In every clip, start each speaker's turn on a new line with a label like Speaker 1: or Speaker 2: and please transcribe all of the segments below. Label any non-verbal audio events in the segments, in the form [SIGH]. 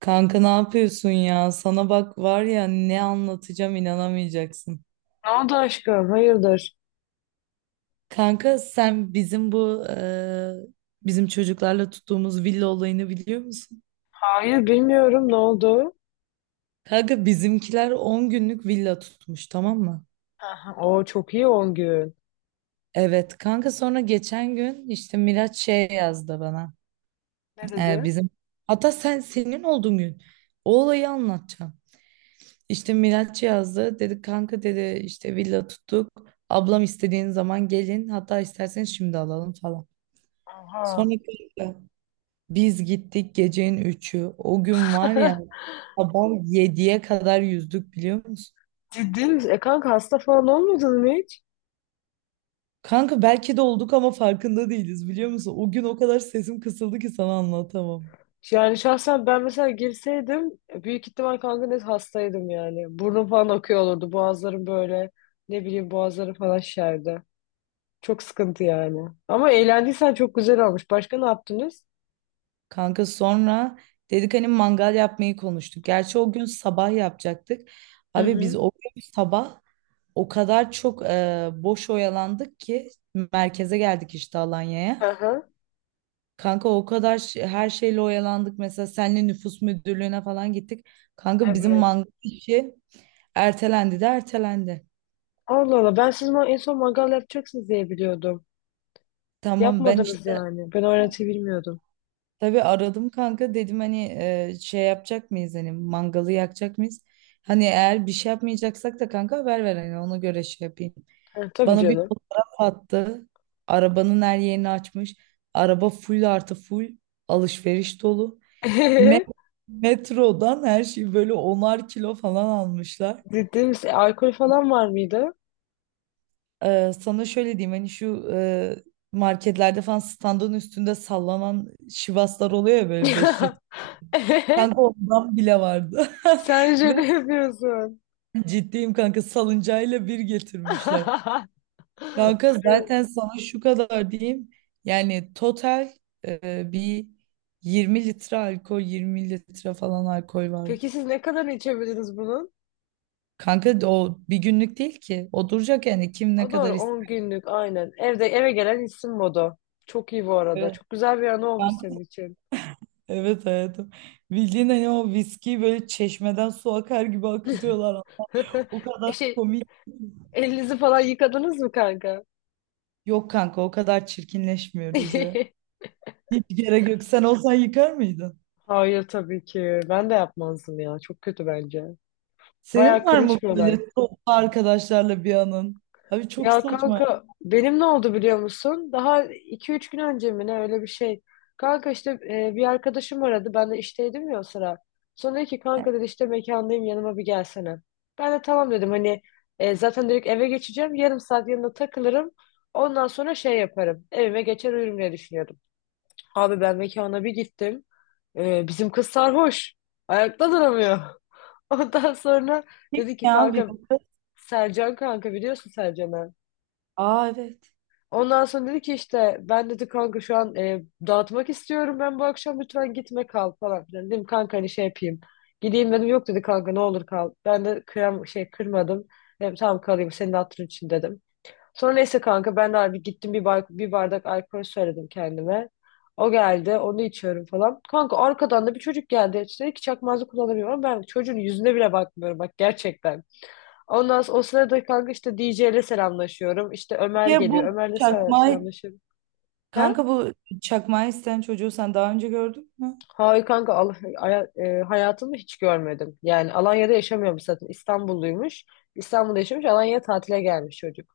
Speaker 1: Kanka ne yapıyorsun ya? Sana bak var ya ne anlatacağım inanamayacaksın.
Speaker 2: Ne oldu aşkım? Hayırdır?
Speaker 1: Kanka sen bizim bu bizim çocuklarla tuttuğumuz villa olayını biliyor musun?
Speaker 2: Hayır bilmiyorum ne oldu?
Speaker 1: Kanka bizimkiler 10 günlük villa tutmuş tamam mı?
Speaker 2: Aha, o çok iyi 10 gün.
Speaker 1: Evet kanka sonra geçen gün işte Miraç şey yazdı bana.
Speaker 2: Ne
Speaker 1: Eee,
Speaker 2: dedi?
Speaker 1: bizim hatta senin olduğun gün o olayı anlatacağım. İşte Miraç yazdı. Dedi kanka, dedi işte villa tuttuk. Ablam istediğin zaman gelin. Hatta isterseniz şimdi alalım falan. Sonra
Speaker 2: Aha.
Speaker 1: kanka biz gittik gecenin 3'ü, o gün var ya,
Speaker 2: [LAUGHS]
Speaker 1: sabah 7'ye kadar yüzdük biliyor musun?
Speaker 2: Ciddi misin? E kanka hasta falan olmadın mı hiç?
Speaker 1: Kanka belki de olduk ama farkında değiliz biliyor musun? O gün o kadar sesim kısıldı ki sana anlatamam.
Speaker 2: Yani şahsen ben mesela girseydim büyük ihtimal kanka net hastaydım yani. Burnum falan akıyor olurdu. Boğazlarım böyle ne bileyim boğazları falan şişerdi. Çok sıkıntı yani. Ama eğlendiysen çok güzel olmuş. Başka ne yaptınız?
Speaker 1: Kanka sonra dedik hani mangal yapmayı konuştuk. Gerçi o gün sabah yapacaktık.
Speaker 2: Hı
Speaker 1: Abi biz
Speaker 2: hı.
Speaker 1: o gün sabah, o kadar çok boş oyalandık ki merkeze geldik işte, Alanya'ya.
Speaker 2: Aha.
Speaker 1: Kanka o kadar her şeyle oyalandık. Mesela senle nüfus müdürlüğüne falan gittik. Kanka bizim
Speaker 2: Evet.
Speaker 1: mangal işi ertelendi de ertelendi.
Speaker 2: Allah Allah ben siz ma- en son mangal yapacaksınız diye biliyordum.
Speaker 1: Tamam ben
Speaker 2: Yapmadınız
Speaker 1: işte
Speaker 2: yani. Ben o öğretiyi bilmiyordum.
Speaker 1: tabii aradım kanka, dedim hani şey yapacak mıyız, hani mangalı yakacak mıyız? Hani eğer bir şey yapmayacaksak da kanka haber ver, hani ona göre şey yapayım.
Speaker 2: Ha, tabii
Speaker 1: Bana bir
Speaker 2: canım.
Speaker 1: fotoğraf attı. Arabanın her yerini açmış. Araba full artı full alışveriş dolu. Me-
Speaker 2: [LAUGHS]
Speaker 1: metrodan her şeyi böyle onar kilo falan almışlar.
Speaker 2: Ciddi misin? Alkol falan var mıydı?
Speaker 1: Sana şöyle diyeyim, hani şu marketlerde falan standın üstünde sallanan şivaslar oluyor ya böyle, 5 litre.
Speaker 2: [LAUGHS]
Speaker 1: Kanka ondan bile vardı.
Speaker 2: Sen
Speaker 1: [LAUGHS] Ve
Speaker 2: şaka yapıyorsun.
Speaker 1: ciddiyim kanka, salıncayla bir getirmişler.
Speaker 2: [LAUGHS]
Speaker 1: Kanka zaten sana şu kadar diyeyim. Yani total bir 20 litre alkol, 20 litre falan alkol vardı.
Speaker 2: Peki siz ne kadar içebildiniz bunun?
Speaker 1: Kanka de o bir günlük değil ki. O duracak yani, kim ne
Speaker 2: O
Speaker 1: kadar
Speaker 2: doğru on
Speaker 1: ister.
Speaker 2: günlük aynen. Evde eve gelen içsin modu. Çok iyi bu arada.
Speaker 1: Evet,
Speaker 2: Çok güzel bir anı olmuş senin için.
Speaker 1: evet hayatım. Bildiğin hani o viskiyi böyle çeşmeden su akar gibi akıtıyorlar. O
Speaker 2: [LAUGHS] E
Speaker 1: kadar
Speaker 2: şey,
Speaker 1: komik.
Speaker 2: elinizi falan yıkadınız mı kanka?
Speaker 1: Yok kanka o kadar çirkinleşmiyoruz ya.
Speaker 2: [LAUGHS]
Speaker 1: Hiç gerek yok. Sen olsan yıkar mıydın?
Speaker 2: Hayır tabii ki. Ben de yapmazdım ya. Çok kötü bence.
Speaker 1: Senin
Speaker 2: Bayağı
Speaker 1: var
Speaker 2: cringe
Speaker 1: mı
Speaker 2: bir olay.
Speaker 1: böyle toplu arkadaşlarla bir anın? Abi çok
Speaker 2: Ya
Speaker 1: saçma.
Speaker 2: kanka benim ne oldu biliyor musun? Daha iki üç gün önce mi ne öyle bir şey. Kanka işte bir arkadaşım aradı. Ben de işteydim ya o sıra. Sonra dedi ki kanka dedi işte mekandayım yanıma bir gelsene. Ben de tamam dedim hani zaten direkt eve geçeceğim. Yarım saat yanında takılırım. Ondan sonra şey yaparım. Evime geçer uyurum diye düşünüyordum. Abi ben mekana bir gittim. E, bizim kız sarhoş. Ayakta duramıyor. [LAUGHS] Ondan sonra
Speaker 1: Kim
Speaker 2: dedi ki
Speaker 1: ya
Speaker 2: kanka
Speaker 1: bizim kız?
Speaker 2: Sercan kanka biliyorsun Sercan'ı.
Speaker 1: Aa, evet.
Speaker 2: Ondan sonra dedi ki işte ben dedi kanka şu an dağıtmak istiyorum ben bu akşam lütfen gitme kal falan filan. Dedim kanka hani şey yapayım. Gideyim dedim yok dedi kanka ne olur kal. Ben de kıyam şey kırmadım. Dedim tamam kalayım senin hatırın için dedim. Sonra neyse kanka ben de abi gittim bir, bay- bir bardak alkol söyledim kendime. O geldi onu içiyorum falan. Kanka arkadan da bir çocuk geldi. İşte dedi ki çakmazı kullanamıyorum. Ben çocuğun yüzüne bile bakmıyorum bak gerçekten. Ondan sonra o sırada kanka işte DJ ile selamlaşıyorum. İşte Ömer
Speaker 1: Ya
Speaker 2: geliyor. Ömer'le sel- selamlaşıyorum. He?
Speaker 1: bu çakmağı isteyen çocuğu sen daha önce gördün mü?
Speaker 2: Hayır kanka Al aya- hayatımı hiç görmedim. Yani Alanya'da yaşamıyormuş zaten. İstanbulluymuş. İstanbul'da yaşamış. Alanya'ya tatile gelmiş çocuk.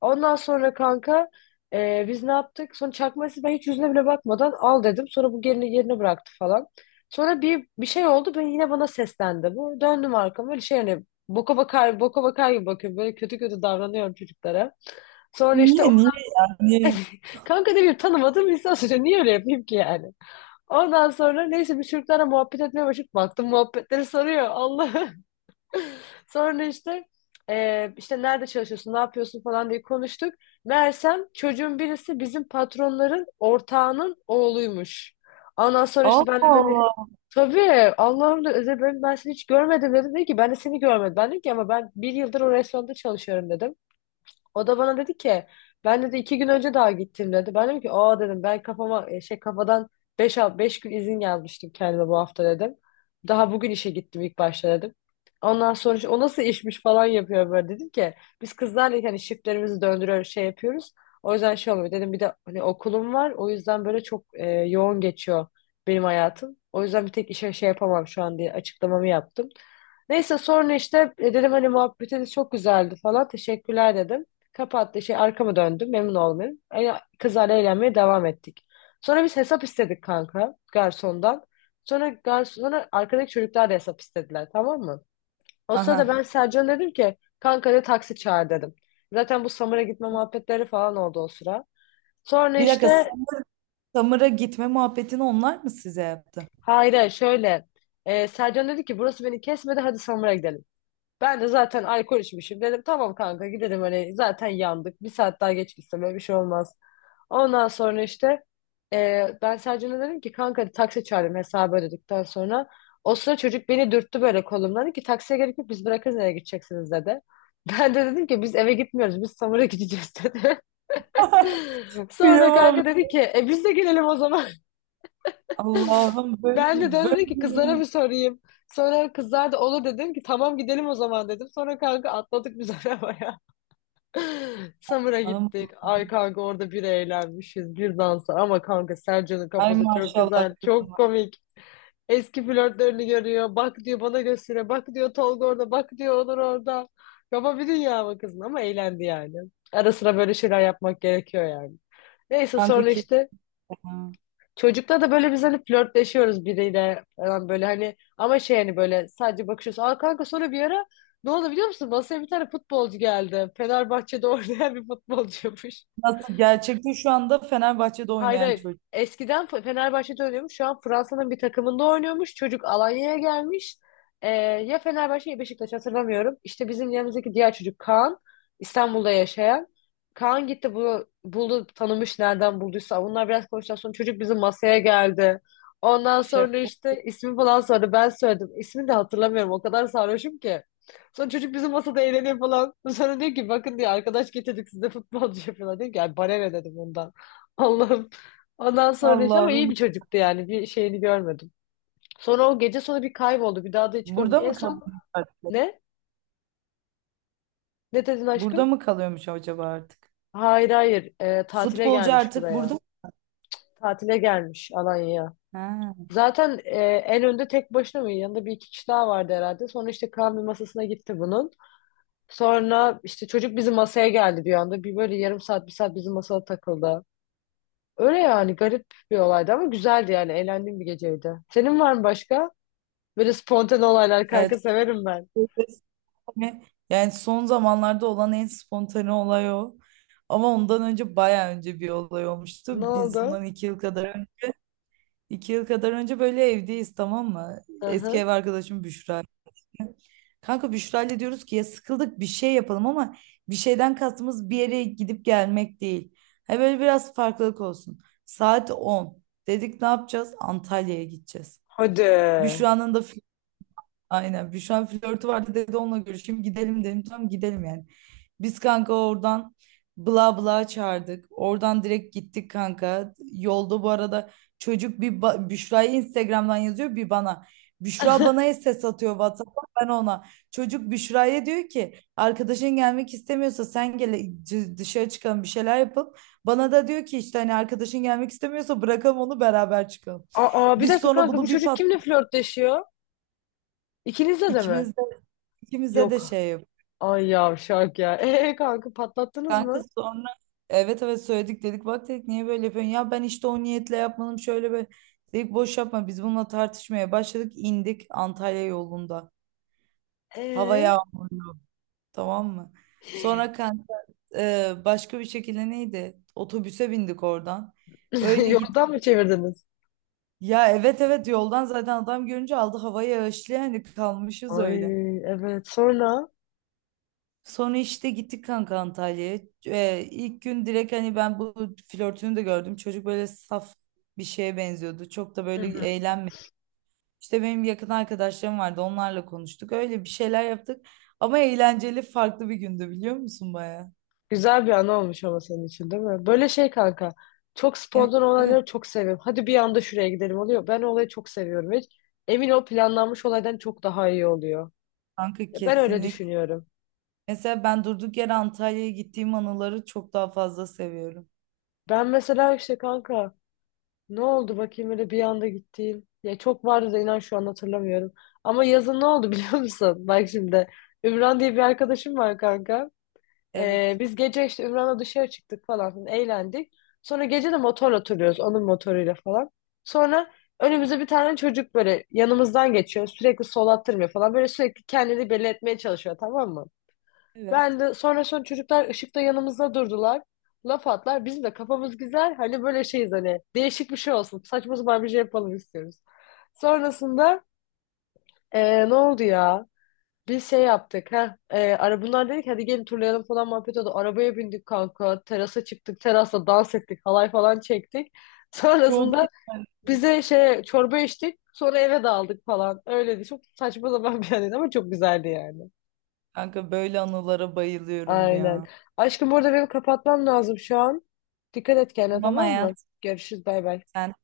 Speaker 2: Ondan sonra kanka biz ne yaptık? Sonra çakması ben hiç yüzüne bile bakmadan al dedim. Sonra bu gelini yerine bıraktı falan. Sonra bir şey oldu. Ben yine bana seslendi bu. Döndüm arkama böyle şey hani boka bakar boka bakar gibi bakıyorum. Böyle kötü kötü davranıyorum çocuklara. Sonra işte
Speaker 1: Niye
Speaker 2: o-
Speaker 1: niye yani?
Speaker 2: [LAUGHS] kanka ne bileyim tanımadığım insan söylüyor. Niye öyle yapayım ki yani? Ondan sonra neyse biz Türklerle muhabbet etmeye başladık. Baktım muhabbetleri sarıyor. Allah. [LAUGHS] Sonra işte işte nerede çalışıyorsun, ne yapıyorsun falan diye konuştuk. Meğersem çocuğun birisi bizim patronların ortağının oğluymuş. Ondan sonra
Speaker 1: Allah
Speaker 2: işte ben de böyle
Speaker 1: Allah.
Speaker 2: tabii Allah'ım da Özel ben seni hiç görmedim dedim. Dedi ki ben de seni görmedim. Ben dedim ki ama ben bir yıldır o restoranda çalışıyorum dedim. O da bana dedi ki ben dedi iki gün önce daha gittim dedi. Ben dedim ki aa dedim ben kafama şey kafadan 5 beş gün izin yazmıştım kendime bu hafta dedim. Daha bugün işe gittim ilk başta dedim. Ondan sonra işte, o nasıl işmiş falan yapıyor böyle dedim ki biz kızlarla hani shiftlerimizi döndürüyoruz şey yapıyoruz. O yüzden şey olmuyor dedim bir de hani okulum var o yüzden böyle çok yoğun geçiyor benim hayatım. O yüzden bir tek işe şey yapamam şu an diye açıklamamı yaptım. Neyse sonra işte dedim hani muhabbetiniz çok güzeldi falan. Teşekkürler dedim. Kapattı şey arkama döndüm. Memnun oldum. Yani kızlarla eğlenmeye devam ettik. Sonra biz hesap istedik kanka garsondan. Sonra garson, sonra arkadaki çocuklar da hesap istediler tamam mı? O sırada
Speaker 1: Aha.
Speaker 2: ben Sercan'a dedim ki kanka de taksi çağır dedim. Zaten bu Samur'a gitme muhabbetleri falan oldu o sıra. Sonra
Speaker 1: Bir dakika,
Speaker 2: işte
Speaker 1: Samır'a gitme muhabbetini onlar mı size yaptı?
Speaker 2: hayır şöyle Sercan dedi ki burası beni kesmedi hadi Samur'a gidelim. Ben de zaten alkol içmişim. Dedim tamam kanka gidelim hani zaten yandık. Bir saat daha geç gitsem öyle bir şey olmaz. Ondan sonra işte ben Sercan'a dedim ki kanka hadi taksi çağırayım hesabı ödedikten sonra. O sıra çocuk beni dürttü böyle kolumdan. Dedi ki taksiye gerek yok biz bırakırız nereye gideceksiniz dedi. [LAUGHS] Ben de dedim ki biz eve gitmiyoruz biz Samur'a gideceğiz dedi. [LAUGHS] Sonra
Speaker 1: Kıyamam.
Speaker 2: kanka dedi ki biz de gelelim o zaman.
Speaker 1: Allah'ım,
Speaker 2: Ben de
Speaker 1: böyle
Speaker 2: döndüm ki kızlara
Speaker 1: böyle.
Speaker 2: bir sorayım. Sonra kızlar da olur dedim ki tamam gidelim o zaman dedim. Sonra kanka atladık biz [LAUGHS] arabaya. Samur'a gittik.
Speaker 1: Allah'ım.
Speaker 2: Ay kanka orada bir eğlenmişiz bir dansa. Ama kanka Sercan'ın
Speaker 1: Ay
Speaker 2: kafası çok
Speaker 1: maşallah
Speaker 2: güzel. Çok
Speaker 1: kızıma.
Speaker 2: komik. Eski flörtlerini görüyor. Bak diyor bana göstere. Bak diyor Tolga orada. Bak diyor Onur orada. Kafa bir dünya mı kızın ama eğlendi yani. Ara sıra böyle şeyler yapmak gerekiyor yani. Neyse
Speaker 1: Kanka
Speaker 2: sonra işte
Speaker 1: kesin.
Speaker 2: çocukla da böyle biz hani flörtleşiyoruz biriyle falan böyle hani ama şey hani böyle sadece bakışıyoruz. Aa kanka sonra bir ara ne oldu biliyor musun? Masaya bir tane futbolcu geldi. Fenerbahçe'de [LAUGHS] oynayan bir futbolcuymuş.
Speaker 1: Nasıl, gerçekte şu anda Fenerbahçe'de
Speaker 2: Hayır
Speaker 1: oynayan
Speaker 2: hayır.
Speaker 1: çocuk.
Speaker 2: Eskiden Fe- Fenerbahçe'de oynuyormuş. Şu an Fransa'nın bir takımında oynuyormuş. Çocuk Alanya'ya gelmiş. Ya Fenerbahçe ya Beşiktaş hatırlamıyorum. İşte bizim yanımızdaki diğer çocuk Kaan. İstanbul'da yaşayan. Kaan gitti bunu buldu tanımış nereden bulduysa. Bunlar biraz konuştuktan sonra çocuk bizim masaya geldi. Ondan sonra
Speaker 1: Şaka.
Speaker 2: işte ismi falan sordu. Ben söyledim. İsmini de hatırlamıyorum. O kadar sarhoşum ki. Sonra çocuk bizim masada eğleniyor falan. Sonra diyor ki bakın diyor arkadaş getirdik size futbolcu yapıyorlar. Diyor ki "Ay, bana ne dedim ondan. Allah'ım. Ondan sonra işte ama iyi bir
Speaker 1: Allah'ım.
Speaker 2: çocuktu yani. Bir şeyini görmedim. Sonra o gece sonra bir kayboldu. Bir daha da hiç
Speaker 1: Burada
Speaker 2: görmedim. En
Speaker 1: mı
Speaker 2: son
Speaker 1: kalıyormuş artık?
Speaker 2: ne? Ne dedin
Speaker 1: Burada
Speaker 2: aşkım?
Speaker 1: mı kalıyormuş acaba artık?
Speaker 2: Hayır hayır. Tatile
Speaker 1: Futbolcu
Speaker 2: gelmiş
Speaker 1: artık burada
Speaker 2: buraya.
Speaker 1: mı?
Speaker 2: Tatile gelmiş Alanya'ya.
Speaker 1: Ha.
Speaker 2: Zaten en önde tek başına mı? Yanında bir iki kişi daha vardı herhalde. Sonra işte Kaan bir masasına gitti bunun. Sonra işte çocuk bizim masaya geldi bir anda. Bir böyle yarım saat bir saat bizim masada takıldı. Öyle yani garip bir olaydı ama güzeldi yani. Eğlendiğim bir geceydi. Senin var mı başka? Böyle spontane olaylar kanka
Speaker 1: Evet.
Speaker 2: severim ben.
Speaker 1: Yani son zamanlarda olan en spontane olay o. Ama ondan önce bayağı önce bir olay olmuştu.
Speaker 2: Ne
Speaker 1: Biz
Speaker 2: oldu?
Speaker 1: bundan iki yıl kadar önce böyle evdeyiz tamam mı? Eski
Speaker 2: Aha.
Speaker 1: ev arkadaşım Büşra. Kanka Büşra diyoruz ki ya sıkıldık, bir şey yapalım, ama bir şeyden kastımız bir yere gidip gelmek değil. Ha, böyle biraz farklılık olsun. Saat 10 dedik, ne yapacağız? Antalya'ya gideceğiz.
Speaker 2: Hadi.
Speaker 1: Büşra'nın da. Aynen. Büşra flörtü vardı, dedi onunla görüşeyim. Gidelim dedim. Tamam, gidelim yani. Biz kanka oradan bla bla çağırdık. Oradan direkt gittik kanka. Yolda bu arada çocuk bir Büşra'ya Instagram'dan yazıyor, bir bana. Büşra
Speaker 2: [LAUGHS]
Speaker 1: bana ses atıyor WhatsApp'tan, ben ona. Çocuk Büşra'ya diyor ki arkadaşın gelmek istemiyorsa sen gel, dışarı çıkalım bir şeyler yapalım. Bana da diyor ki işte, hani arkadaşın gelmek istemiyorsa, bırakalım onu beraber çıkalım.
Speaker 2: Aa bir
Speaker 1: Biz
Speaker 2: dakika
Speaker 1: sonra
Speaker 2: kanka bu
Speaker 1: bunu bir
Speaker 2: çocuk
Speaker 1: pat,
Speaker 2: kimle flörtleşiyor? İkinizle de mi?
Speaker 1: ikimiz de, ikimize de
Speaker 2: Yok.
Speaker 1: şey.
Speaker 2: Ay yavşak ya. Kanka patlattınız
Speaker 1: Kanka
Speaker 2: mı?
Speaker 1: sonra evet evet söyledik, dedik bak, dedik niye böyle yapıyorsun ya, ben işte o niyetle yapmadım şöyle böyle, dedik boş yapma. Biz bununla tartışmaya başladık, indik, Antalya yolunda, hava
Speaker 2: Ee?
Speaker 1: yağmurlu, tamam mı? Sonra kanka başka bir şekilde neydi, otobüse bindik oradan
Speaker 2: [LAUGHS]
Speaker 1: öyle git,
Speaker 2: Yoldan mı çevirdiniz?
Speaker 1: ya evet evet yoldan zaten, adam görünce aldı havayı, yağışlı yani, kalmışız
Speaker 2: Ay
Speaker 1: öyle.
Speaker 2: evet sonra.
Speaker 1: Sonra işte gittik kanka Antalya'ya. İlk gün direkt hani ben bu flörtünü de gördüm. Çocuk böyle saf bir şeye benziyordu. Çok da
Speaker 2: Hı
Speaker 1: böyle
Speaker 2: hı.
Speaker 1: eğlenmedi. İşte benim yakın arkadaşlarım vardı. Onlarla konuştuk. Öyle bir şeyler yaptık. Ama eğlenceli, farklı bir gündü biliyor musun baya?
Speaker 2: Güzel bir an olmuş ama senin için değil mi? Böyle şey kanka. Çok
Speaker 1: Evet,
Speaker 2: spontan
Speaker 1: evet
Speaker 2: olayları çok seviyorum. Hadi bir anda şuraya gidelim oluyor. Ben o olayı çok seviyorum. Hiç. Emin ol planlanmış olaydan çok daha iyi oluyor.
Speaker 1: kanka,
Speaker 2: Ya ben öyle
Speaker 1: kesinlikle.
Speaker 2: düşünüyorum.
Speaker 1: Mesela ben durduk yere Antalya'ya gittiğim anıları çok daha fazla seviyorum.
Speaker 2: Ben mesela işte kanka ne oldu bakayım öyle bir anda gittiğim. Ya çok vardı da inan şu an hatırlamıyorum. Ama yazın ne oldu biliyor musun? [LAUGHS] Bak şimdi Ümran diye bir arkadaşım var kanka.
Speaker 1: Evet,
Speaker 2: Biz gece işte Ümran'la dışarı çıktık falan filan, eğlendik. Sonra gece de motorla oturuyoruz onun motoruyla falan. Sonra önümüze bir tane çocuk böyle yanımızdan geçiyor. Sürekli sol attırmıyor falan. Böyle sürekli kendini belli etmeye çalışıyor tamam mı?
Speaker 1: evet.
Speaker 2: Ben de sonra çocuklar ışıkta yanımızda durdular. Laf atlar. Bizim de kafamız güzel. Hani böyle şeyiz hani. Değişik bir şey olsun. Saçma sapan bir şey yapalım istiyoruz. Sonrasında ne oldu ya? Bir şey yaptık. Heh, ara bunlar dedik hadi gelin turlayalım falan muhabbet oldu. Arabaya bindik kanka. Terasa çıktık. Terasta dans ettik. Halay falan çektik.
Speaker 1: Çok
Speaker 2: Sonrasında
Speaker 1: eğlenceli.
Speaker 2: bize şey çorba içtik. Sonra eve dağıldık falan. Öyleydi. Çok saçma zaman bir anıydı ama çok güzeldi yani.
Speaker 1: Kanka böyle anılara bayılıyorum
Speaker 2: Aynen.
Speaker 1: ya.
Speaker 2: Aşkım burada benim kapatmam lazım şu an. Dikkat et kendine
Speaker 1: Tamam
Speaker 2: tamam mı?
Speaker 1: hayat.
Speaker 2: Görüşürüz bay bay.
Speaker 1: Sen